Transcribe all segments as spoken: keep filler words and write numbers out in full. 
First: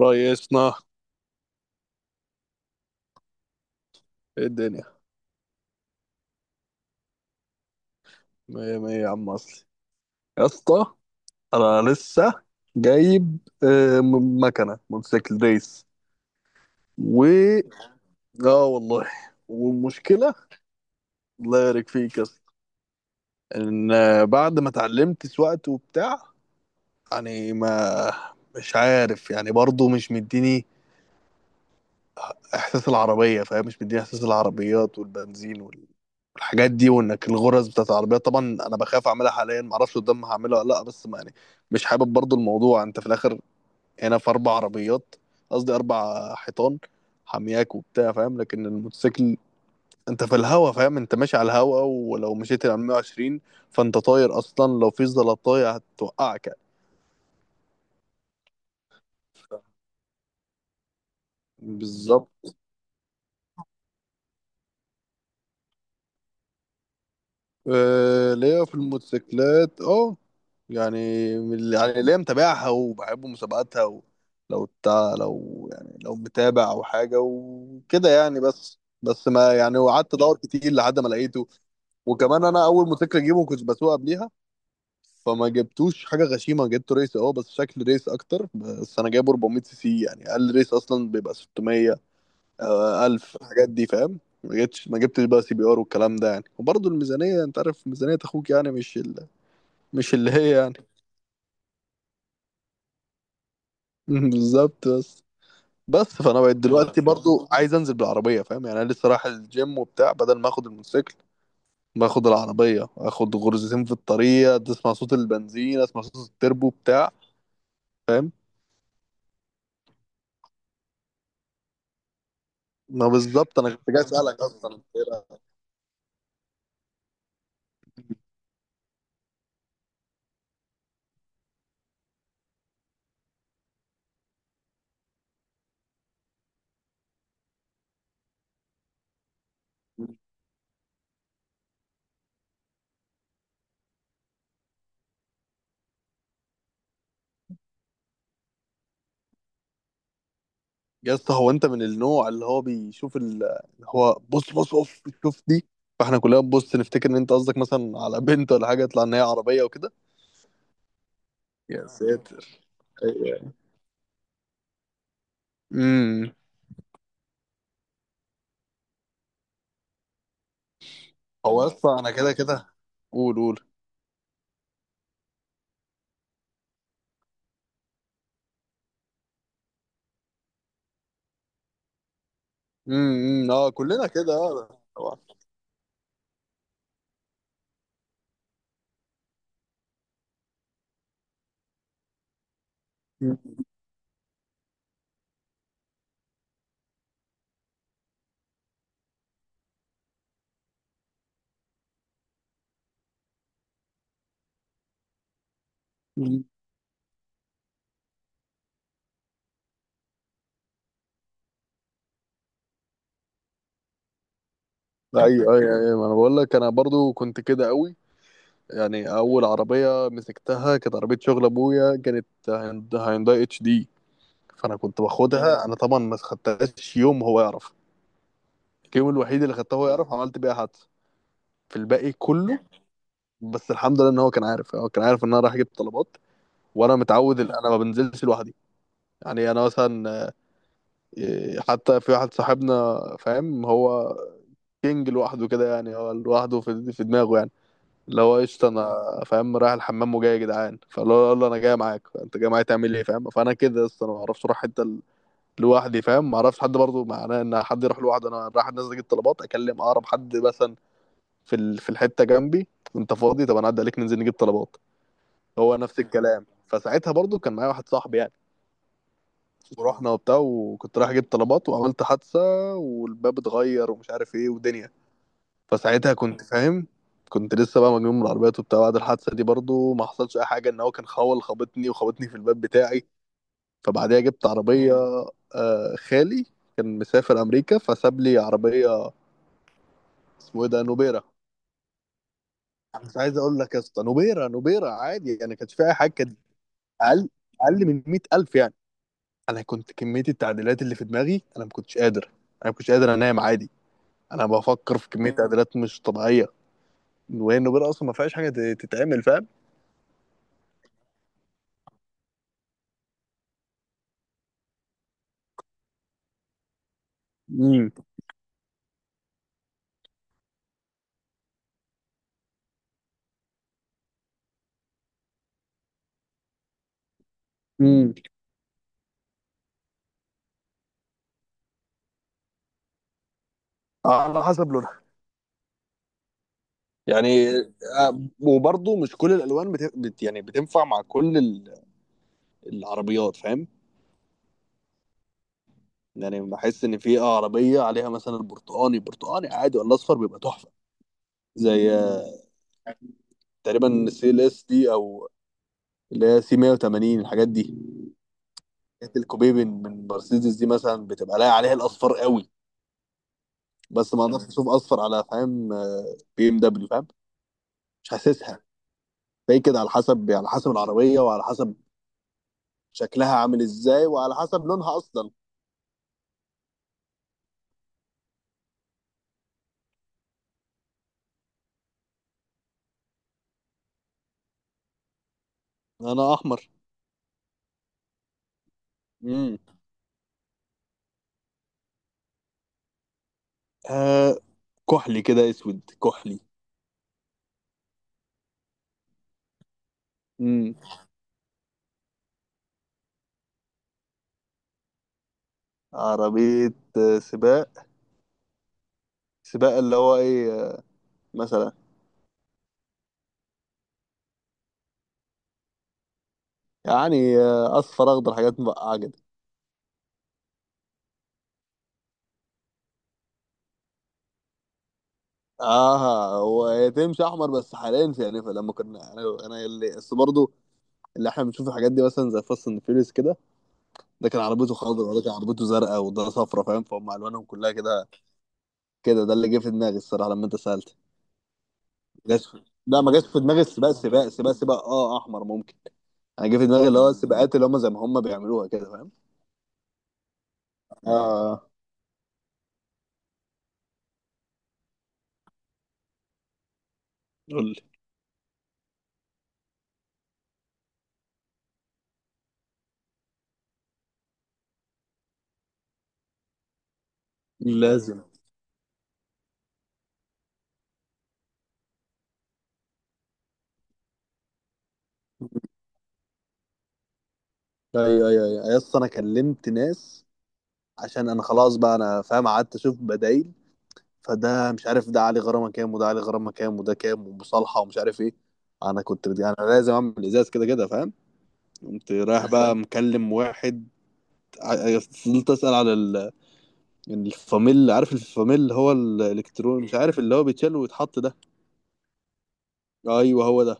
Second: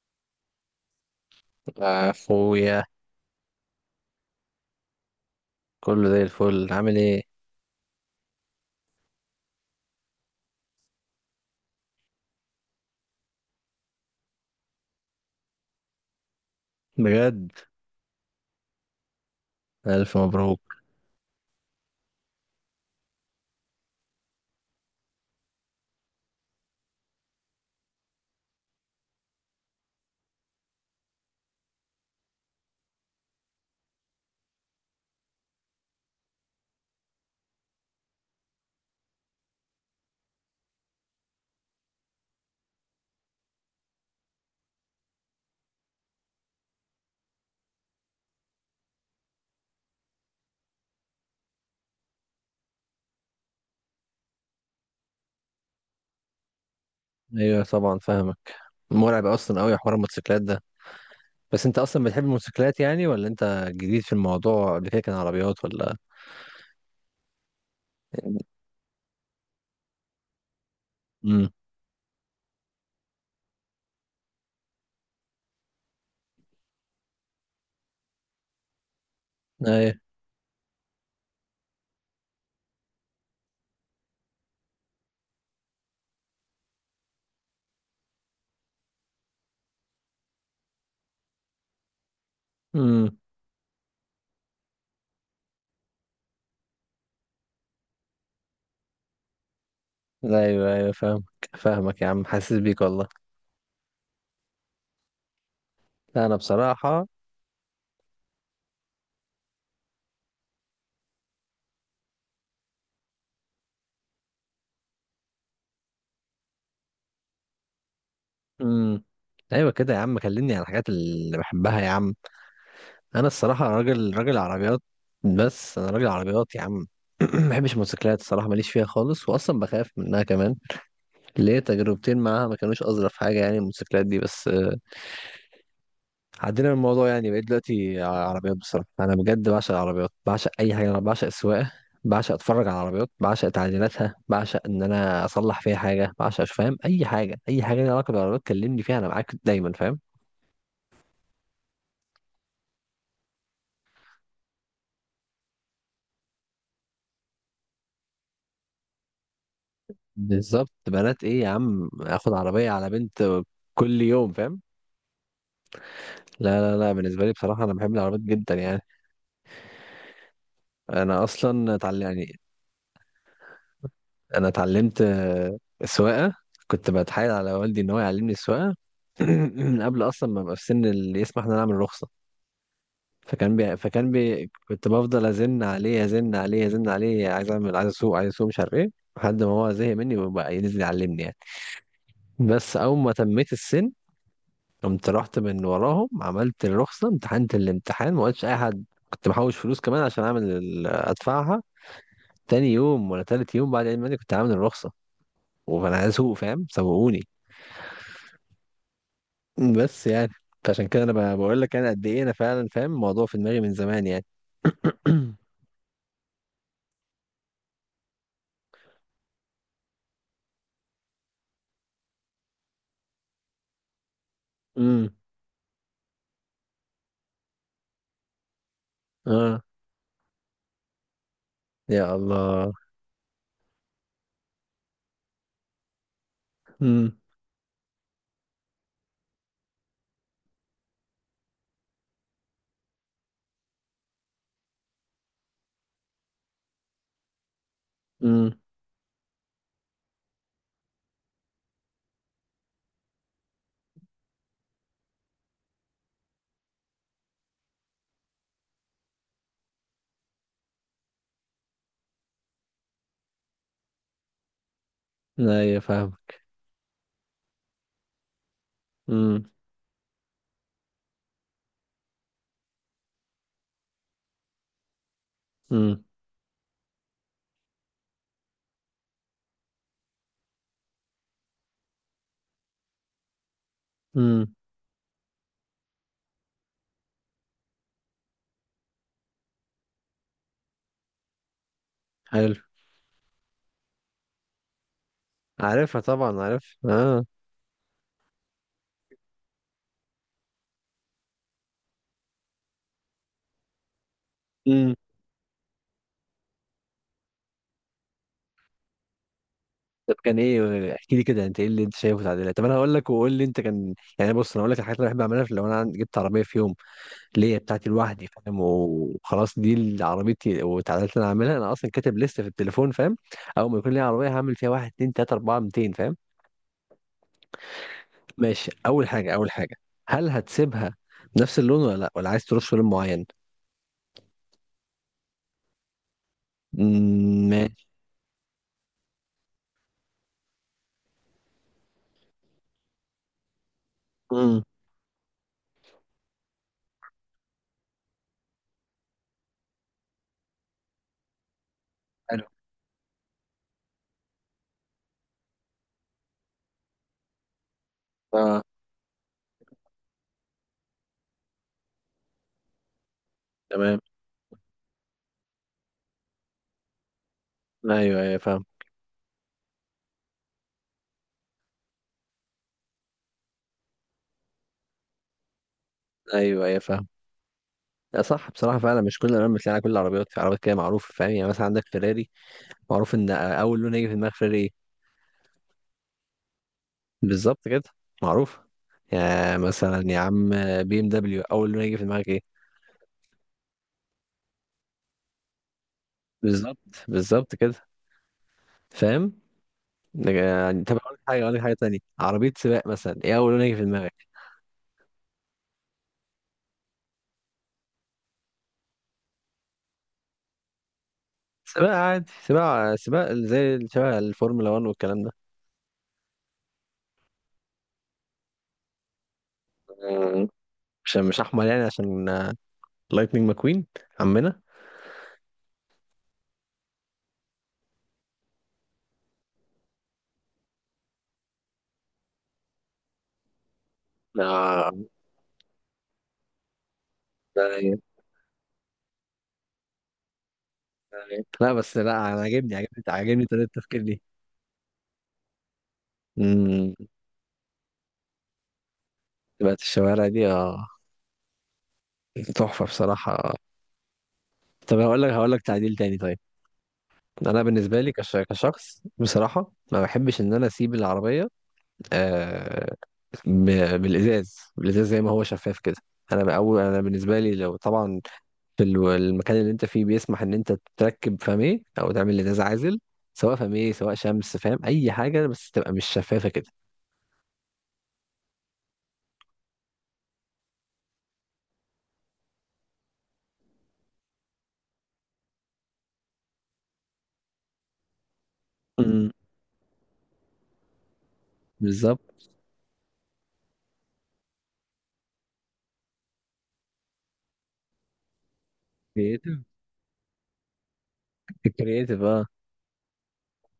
ريسنا، أخويا. ايه الدنيا. كله زي الفل، عامل إيه؟ مية مية يا عم اصلي، يا اسطى. انا لسه جايب آه، م- مكنه موتوسيكل ريس. بجد؟ و اه والله. ألف والمشكله مبروك. الله يبارك فيك يا اسطى ان آه، بعد ما اتعلمت سواقت وبتاع. يعني ما مش عارف، يعني برضه مش مديني احساس العربيه، فاهم؟ مش مديني احساس العربيات والبنزين، الحاجات دي، وانك الغرز بتاعت العربيات طبعا. انا بخاف اعملها حاليا، ما اعرفش قدام هعملها ولا لا، بس ما يعني مش حابب برضو الموضوع. انت في الاخر هنا في اربع عربيات، قصدي اربع حيطان حامياك وبتاع، فاهم؟ لكن الموتوسيكل انت في الهوا، فاهم؟ انت ماشي على الهوا، ولو مشيت على ميه وعشرين فانت طاير اصلا. لو في زلطايه هتوقعك يعني. أيوه طبعا، فاهمك. مرعب أصلا أوي حوار الموتوسيكلات ده. بس أنت أصلا بتحب بالظبط. الموتوسيكلات يعني، ولا أنت جديد في الموضوع؟ قبل كده كان عربيات ولا؟ آه، ليا في الموتوسيكلات اه، يعني امم. من اللي- يعني ليا متابعها وبحب مسابقاتها و... لو تا... لو يعني لو متابع او حاجه وكده يعني، بس بس ما يعني أيوه. قعدت ادور كتير لحد ما لقيته. وكمان انا اول موتوسيكل اجيبه كنت بسوق قبليها، فما جبتوش حاجه غشيمه. جبته ريس، اه بس شكل ريس اكتر. بس انا جايبه اربعمية سي سي، يعني اقل ريس اصلا بيبقى ستمية. آه، امم. ألف الحاجات دي، فاهم؟ ما جبتش ما جبتش بقى سي بي ار والكلام ده، يعني وبرضه الميزانية، أنت عارف ميزانية أخوك يعني، مش ال... مش اللي هي يعني. أيوه أيوه، فاهمك. فاهمك يا عم، حاسس بيك والله. بالظبط. بس بس لا، فأنا أنا بقيت ايوه دلوقتي بصراحة. برضه عايز أنزل بالعربية، فاهم؟ يعني أنا لسه رايح الجيم وبتاع. بدل ما آخد الموتوسيكل باخد العربية، آخد غرزتين في الطريق، تسمع صوت البنزين، أسمع صوت التربو بتاع، فاهم؟ امم. أيوه كده يا عم، كلمني عن الحاجات اللي بحبها يا عم. ما انا بالظبط الصراحه أنا كنت راجل راجل عربيات. بس انا راجل عربيات يا عم. ما بحبش الموتوسيكلات الصراحه، ماليش فيها خالص، واصلا بخاف منها كمان. ليه؟ تجربتين معاها ما كانوش اظرف حاجه يعني، الموتوسيكلات دي، بس آه، عدينا من الموضوع يعني. بقيت دلوقتي ع- عربيات. بصراحه انا بجد بعشق جاي. العربيات، بعشق اي حاجه، انا بعشق السواقه. بعشق اتفرج على العربيات، بعشق تعديلاتها، بعشق ان انا اصلح فيها حاجه، بعشق أش- فاهم، اي حاجه، اي حاجه ليها علاقه بالعربيات كلمني فيها، انا معاك دايما فاهم. يا اسطى، هو انت من النوع اللي هو بيشوف ال- اللي هو بص بص بص، شوف دي، فاحنا كلنا بنبص نفتكر ان انت قصدك مثلا على بنت ولا حاجه، يطلع ان هي عربيه وكده؟ بالظبط. بنات ايه يا يا عم؟ اخد ساتر. عربيه على بنت ايوه. كل يوم فاهم. امم. لا لا لا، بالنسبة لي بصراحة أنا بحب العربيات جدا يعني. أنا هو يا أصلا اسطى اتعلم انا كده يعني. كده. قول قول. أنا اتعلمت آه، سواقة. كنت بتحايل على والدي إن هو يعلمني السواقة من قبل أصلا ما أبقى في سن اللي يسمح إن أنا أعمل رخصة. امم، فكان اه بي... كلنا فكان كده بي... اه كنت طبعا. بفضل أزن عليه أزن عليه أزن عليه، عايز أعمل، عايز أسوق عايز أسوق، مش عارف إيه. لحد ما هو زهق مني وبقى ينزل يعلمني يعني. بس أول ما تميت مم. السن قمت رحت من وراهم، عملت الرخصة، امتحنت الامتحان، ما قلتش أي حد، كنت محوش فلوس كمان عشان أعمل ال- أدفعها. تاني يوم ولا تالت يوم بعد عيد ميلادي كنت عامل الرخصة. وأنا عايز أسوق مم. فاهم، سوقوني. بس يعني، فعشان كده أنا ب- بقول لك أنا قد إيه أنا فعلا فاهم الموضوع في دماغي من زمان يعني. ايوه ايوه ايوه، ما انا بقول لك انا برضو كنت كده قوي. يعني اول عربيه مسكتها كانت عربيه شغل ابويا، كانت هيوند- هيونداي اتش دي. فانا كنت امم باخدها، انا طبعا ما خدتهاش يوم هو يعرف. الجيم الوحيد اللي اه. خدته هو يعرف عملت بيها حادثه، في الباقي يا كله الله. بس الحمد لله. ان هو كان عارف، هو كان عارف ان انا رايح اجيب طلبات، وانا امم. متعود ان انا ما بنزلش لوحدي. يعني انا مثلا إيه، حتى في واحد صاحبنا، فاهم هو كينج لوحده كده يعني، هو لوحده في في دماغه يعني، اللي هو امم. قشطه. انا فاهم؟ رايح الحمام وجاي، يا جدعان فاللي هو يقول له انا جاي معاك، انت جاي معايا تعمل ايه؟ فاهم؟ فانا كده اصلا، انا ما اعرفش اروح حته ال- لوحدي، فاهم؟ ما اعرفش حد برضه معناه ان حد يروح لوحده. انا رايح نازل اجيب طلبات، اكلم اقرب حد مثلا في ال- في الحته جنبي، انت فاضي؟ طب انا اعدي عليك ننزل نجيب طلبات. هو ايوه نفس فاهم. الكلام. فساعتها برضو كان معايا واحد صاحبي يعني، امم. ورحنا وبتاع وكنت رايح اجيب طلبات وعملت حادثه، والباب اتغير ومش عارف ايه ودنيا. امم. فساعتها كنت فاهم، كنت لسه بقى مجنون من العربيات وبتاع. بعد الحادثه دي برضو ما حصلش اي حاجه، ان هو كان خول خبطني، وخبطني في الباب بتاعي. فبعديها جبت امم. عربيه آه، خالي. كان مسافر امريكا، فساب لي عربيه اسمه ايه ده، نوبيرا. حلو. مش عايز اقول لك يا اسطى، نوبيرا نوبيرا عادي يعني، كانش فيها اي عارفها حاجه. كانت طبعا، عارف اه. اقل، اقل من مئة الف يعني. انا كنت كميه التعديلات اللي في دماغي، انا ما كنتش قادر، انا ما كنتش قادر انام عادي. انا امم. بفكر في كميه تعديلات مش طبيعيه، وهي النوبير اصلا ما فيهاش حاجه ت- تتعمل، فاهم؟ طب كان ايه، احكي لي كده، انت ايه اللي انت شايفه تعديلات؟ طب انا هقول لك وقول لي انت، كان يعني، بص انا هقول لك الحاجات اللي بحب اعملها في- لو انا عن- جبت عربيه في يوم ليا بتاعتي امم. لوحدي فاهم وخلاص، دي اللي عربيتي، وتعديلات اللي انا عاملها انا اصلا كاتب لسه في التليفون فاهم. اول ما يكون ليا عربيه هعمل فيها واحد اتنين تلاته اربعه ميتين فاهم. امم. ماشي، اول حاجه اول حاجه، هل هتسيبها نفس اللون ولا لا، ولا عايز تروح في لون معين؟ على حسب لونها مم، يعني. ماشي. آه، وبرضه مش كل الالوان بت... بت... يعني بتنفع مع كل ال- العربيات، فاهم؟ مم. يعني بحس ان في عربيه عليها مثلا برتقاني، برتقاني عادي ولا اصفر بيبقى تحفه. زي آه، حلو. تقريبا السي ال اس دي او، اللي هي سي مئة وثمانين الحاجات دي، اه. الكوبيبن من مرسيدس دي مثلا، بتبقى لاقي عليها الاصفر قوي. تمام. بس ما اقدرش مم. اشوف اصفر على فاهم آه، بي ام دبليو، فاهم؟ مش ايوه ايوه حاسسها. فاهم. فهي كده على حسب، على حسب العربيه، وعلى حسب شكلها عامل ازاي، وعلى حسب لونها اصلا. ايوه ايوه فاهم. لا صح بصراحة، فعلا مش كل الألوان بتلاقي على كل العربيات، في عربيات كده معروفة فاهم. يعني مثلا عندك فيراري، معروف إن أول لون هيجي في دماغ فيراري إيه؟ انا احمر. بالظبط كده. معروف. يعني امم. مثلا يا عم، بي ام دبليو اول ما يجي في دماغك ايه؟ آه كحلي كده، اسود كحلي. بالظبط. بالظبط كده. فاهم. امم. يعني طب اقول لك حاجه، اقول لك حاجه تانية، عربيه سباق مثلا ايه اول ما يجي في دماغك؟ عربيه آه، سباق، سباق اللي هو ايه آه، مثلا، سباق عادي، سباق سباق زي شبه الفورمولا واحد والكلام ده. يعني آه، اصفر اخضر، حاجات مبقعه كده. مم. مش مش احمر يعني، عشان لايتنينج ماكوين عمنا. اه، هو هي تمشي احمر بس حاليا. في يعني لما كنا، انا انا اللي بس برضه اللي احنا بنشوف الحاجات دي، مثلا زي فاست اند فيوريوس كده، ده كان عربيته آه. خضراء، وده كان عربيته زرقاء، وده صفرا فاهم؟ فهم الوانهم كلها طيب. كده. كده ده اللي جه في دماغي الصراحه لما انت سالت. طيب. لا بس لا، انا جاش في... عاجبني لا عاجبني ما جاش في عاجبني دماغي طريقه السباق، التفكير دي. سباق سباق سباق اه، احمر ممكن. انا جه في دماغي امم. اللي هو السباقات اللي هم زي ما هم بيعملوها كده، فاهم؟ سباقات الشوارع دي اه. اه. تحفه بصراحه. طب هقول لك، هقول لك تعديل تاني طيب. انا قول لي. بالنسبه لي كش- كشخص بصراحه ما بحبش ان انا اسيب العربيه. آه. ب- بالازاز بالازاز زي ما هو شفاف كده. انا بأول انا بالنسبه لي، لو طبعا لازم. في ال- المكان اللي انت فيه بيسمح ان انت تركب فميه او تعمل ازاز عازل، سواء فميه سواء شمس، فاهم اي حاجه بس تبقى مش شفافه كده. ايوه ايوه ايوه أيوة، يس، انا كلمت ناس عشان انا خلاص بقى، انا فاهم قعدت اشوف بدايل. فده مش عارف ده علي غرامه كام، وده علي غرامه كام، وده كام ومصالحه ومش عارف ايه. انا كنت امم. بدي انا لازم اعمل ازاز كده كده، فاهم؟ قمت رايح بالظبط. بقى مكلم واحد، ع- فضلت اسال على ال- يعني الفاميل، عارف الفاميل هو كرييتيف. الالكترون، مش عارف اللي هو بيتشال ويتحط ده. الكرييتيف اه. ايوه هو ده.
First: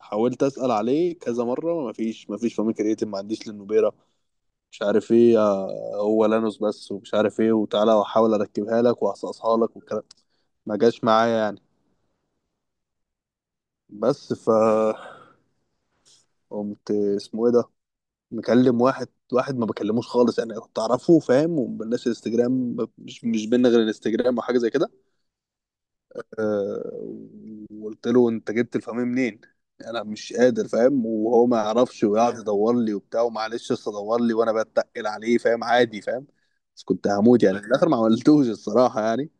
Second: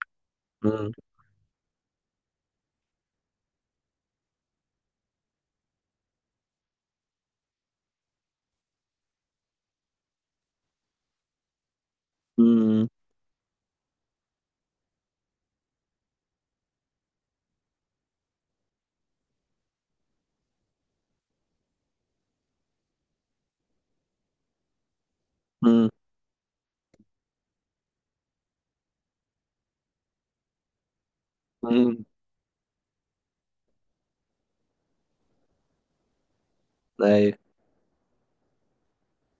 حاولت اسال عليه كذا مره، مفيش مفيش فاميل كرياتين ما عنديش للنوبيرا، مش عارف ايه آه، هو لانوس بس، ومش عارف ايه وتعالى واحاول اركبها لك واصقصها لك والكلام، ما جاش معايا يعني. امم. بس ف قمت اسمه ايه ده، مكلم واحد. واحد ما بكلموش خالص، انا كنت اعرفه فاهم، ومبلش الانستجرام، مش مش بينا غير الانستجرام او حاجه زي كده. امم. أه. وقلت له انت جبت الفاميه منين؟ انا مش قادر، فاهم؟ وهو ما امم. يعرفش ويقعد يدور لي وبتاع، ومعلش اصل ادور لي، وانا بتقل عليه فاهم، عادي فاهم. بس كنت ايوه. هموت يعني. في الاخر ما عملتوش الصراحه يعني.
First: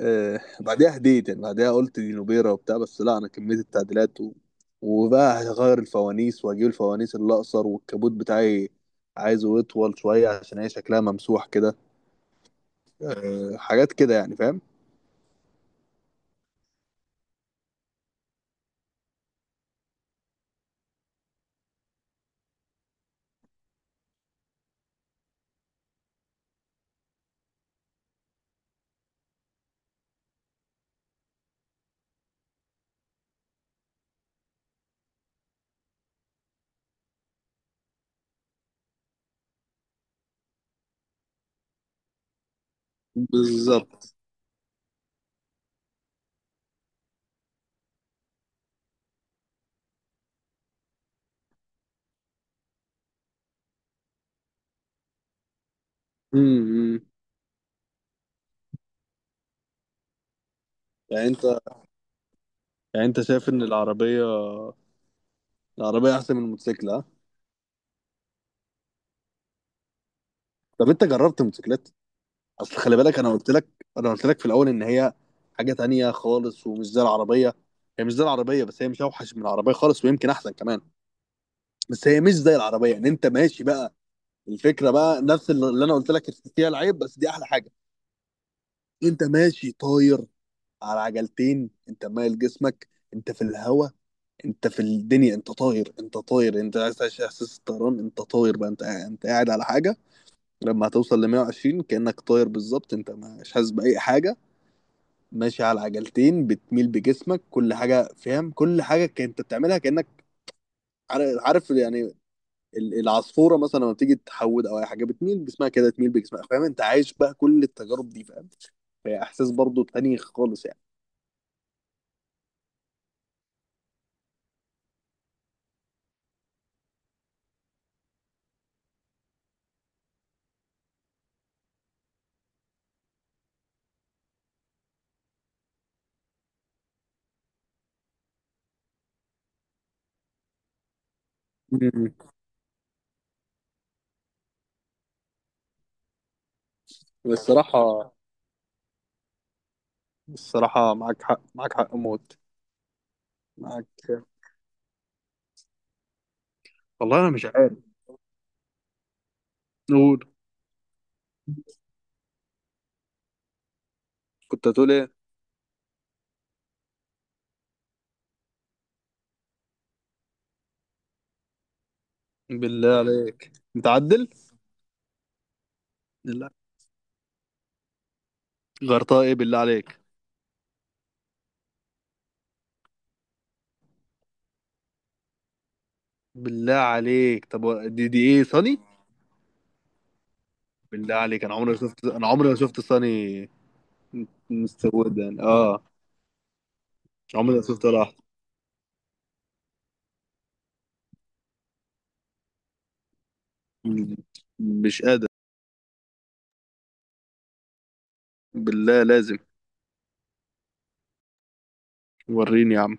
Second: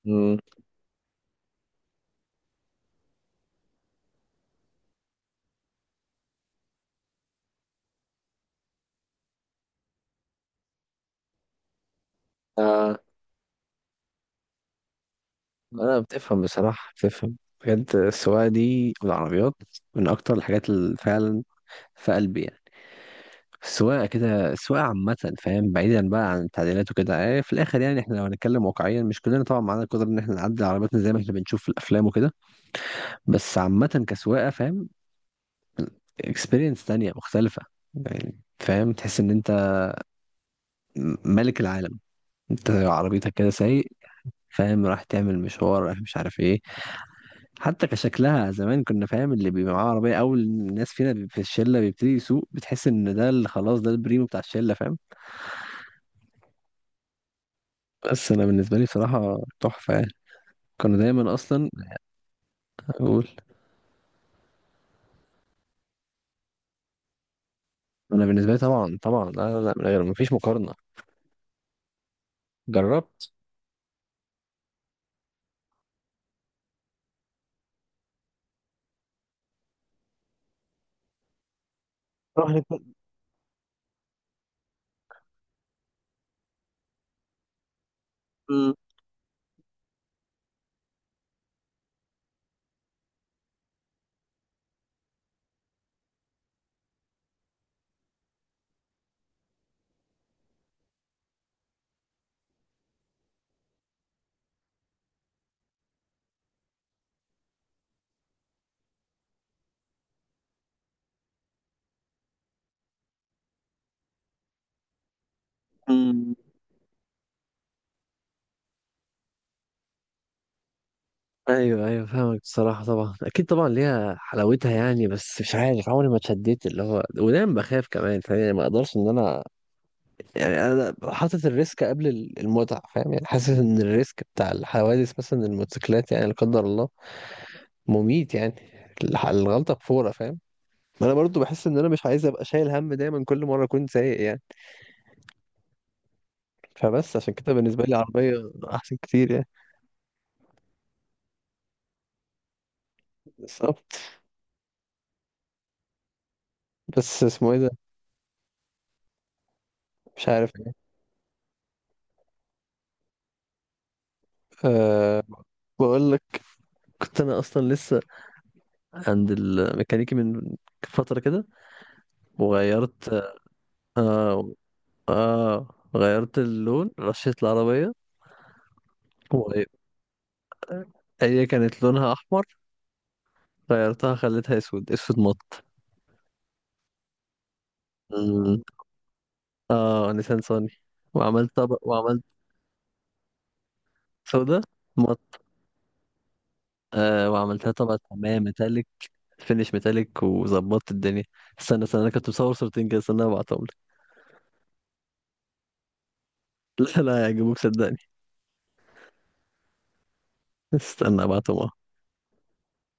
آه بعدها هديت يعني. بعدها قلت دي نوبيرا وبتاع، بس لا انا كميه التعديلات و... وبقى هغير الفوانيس، واجيب الفوانيس اللي اقصر، والكبوت بتاعي عايزه يطول شويه عشان هي شكلها ممسوح كده. امم. آه حاجات كده يعني، فاهم؟ لا بتفهم بصراحة، بتفهم. بجد السواقة دي والعربيات من أكتر الحاجات اللي فعلا في قلبي يعني. السواقة كده، السواقة عامة فاهم، بعيدا بقى عن التعديلات وكده. آه، في الآخر يعني، إحنا لو هنتكلم واقعيا مش كلنا طبعا معانا القدرة إن إحنا نعدل عربياتنا زي ما إحنا بنشوف في الأفلام وكده. بس عامة كسواقة فاهم، إكسبيرينس تانية مختلفة. يعني فاهم تحس إن أنت م- ملك العالم، أنت عربيتك كده سايق بالظبط. فاهم، راح تعمل مشوار راح، مش عارف إيه. حتى كشكلها زمان كنا فاهم اللي بيبقى معاه عربية أول الناس فينا بي- في الشلة بيبتدي يسوق بتحس إن ده اللي خلاص ده البريمو بتاع الشلة فاهم. امم. بس أنا بالنسبة لي بصراحة تحفة يعني. كانوا يعني دايما انت، أصلا يعني انت أقول. شايف ان العربيه، العربيه احسن من الموتوسيكل، ها؟ أنا بالنسبة لي طبعا طبعا، لا لا لا، من غير مفيش مقارنة. طب انت جربت الموتوسيكلات. اصل خلي بالك انا جربت. قلت لك، انا قلت لك في الاول ان هي حاجه تانية خالص ومش زي العربيه. هي مش زي العربيه، بس هي مش اوحش من العربيه خالص، ويمكن احسن كمان، بس هي مش روح زي نت- العربيه. يعني انت ماشي بقى، الفكره بقى نفس اللي انا قلت لك، فيها العيب بس دي احلى حاجه. م- انت ماشي طاير، على عجلتين، انت مايل جسمك، انت في الهواء، انت في الدنيا، انت طاير، انت طاير، انت عايز تعيش احساس الطيران، انت طاير بقى، انت قاعد- انت قاعد على حاجه. لما هتوصل ل ميه وعشرين كانك طاير بالظبط، انت مش حاسس باي حاجه. ماشي على عجلتين بتميل بجسمك، كل حاجه فاهم، كل حاجه كنت بتعملها كانك عار- عارف يعني. ال- العصفوره مثلا لما بتيجي تحود او اي حاجه، بتميل بجسمها كده، تميل م- بجسمها، فاهم؟ انت عايش بقى كل التجارب دي، فاهم؟ فهي احساس برضو تاني خالص يعني. أيوه أيوه فاهمك بصراحة، طبعا أكيد طبعا ليها حلاوتها يعني، بس مش عارف عمري ما اتشديت اللي هو، ودايما بخاف كمان فاهم يعني، ما أقدرش إن أنا. يعني انا حاطط الريسك قبل ال- المتعه فاهم يعني. حاسس ان الريسك بتاع الحوادث مثلا الموتوسيكلات يعني، لا قدر الله، مميت يعني. الح- الغلطه بفوره فاهم. ما انا برضو بحس ان انا مش مم. عايز ابقى شايل هم دايما كل مره اكون سايق يعني. فبس عشان كده بالنسبه لي الصراحه، عربيه احسن كتير يعني. الصراحه معاك حق، معاك حق موت. بالظبط. معاك. والله بس انا مش اسمه ايه ده، عارف نقول. مش عارف يعني. كنت هتقول ايه؟ أه. بقول لك، كنت انا اصلا لسه عند الميكانيكي من فتره كده، بالله وغيرت. عليك متعدل. اه. اه. غيرت بالله اللون، رشيت العربيه. غيرتها ايه بالله عليك؟ هي كانت لونها احمر، غيرتها خليتها اسود، اسود مط. بالله عليك طب و- دي دي ايه، مم. صني؟ اه نيسان صاني. بالله عليك، انا وعملت عمري ما طبق، شفت، وعملت انا عمري ما شفت صني. سودا مط. مستودا اه. آه، عمري ما وعملتها شفت ولا طبقة واحد. حماية ميتاليك، فينش ميتاليك، وظبطت الدنيا. استنى استنى، انا كنت مصور صورتين كده، استنى ابعتهم لك. مش قادر. لا لا هيعجبوك صدقني. بالله لازم. استنى ابعتهم وريني يا عم.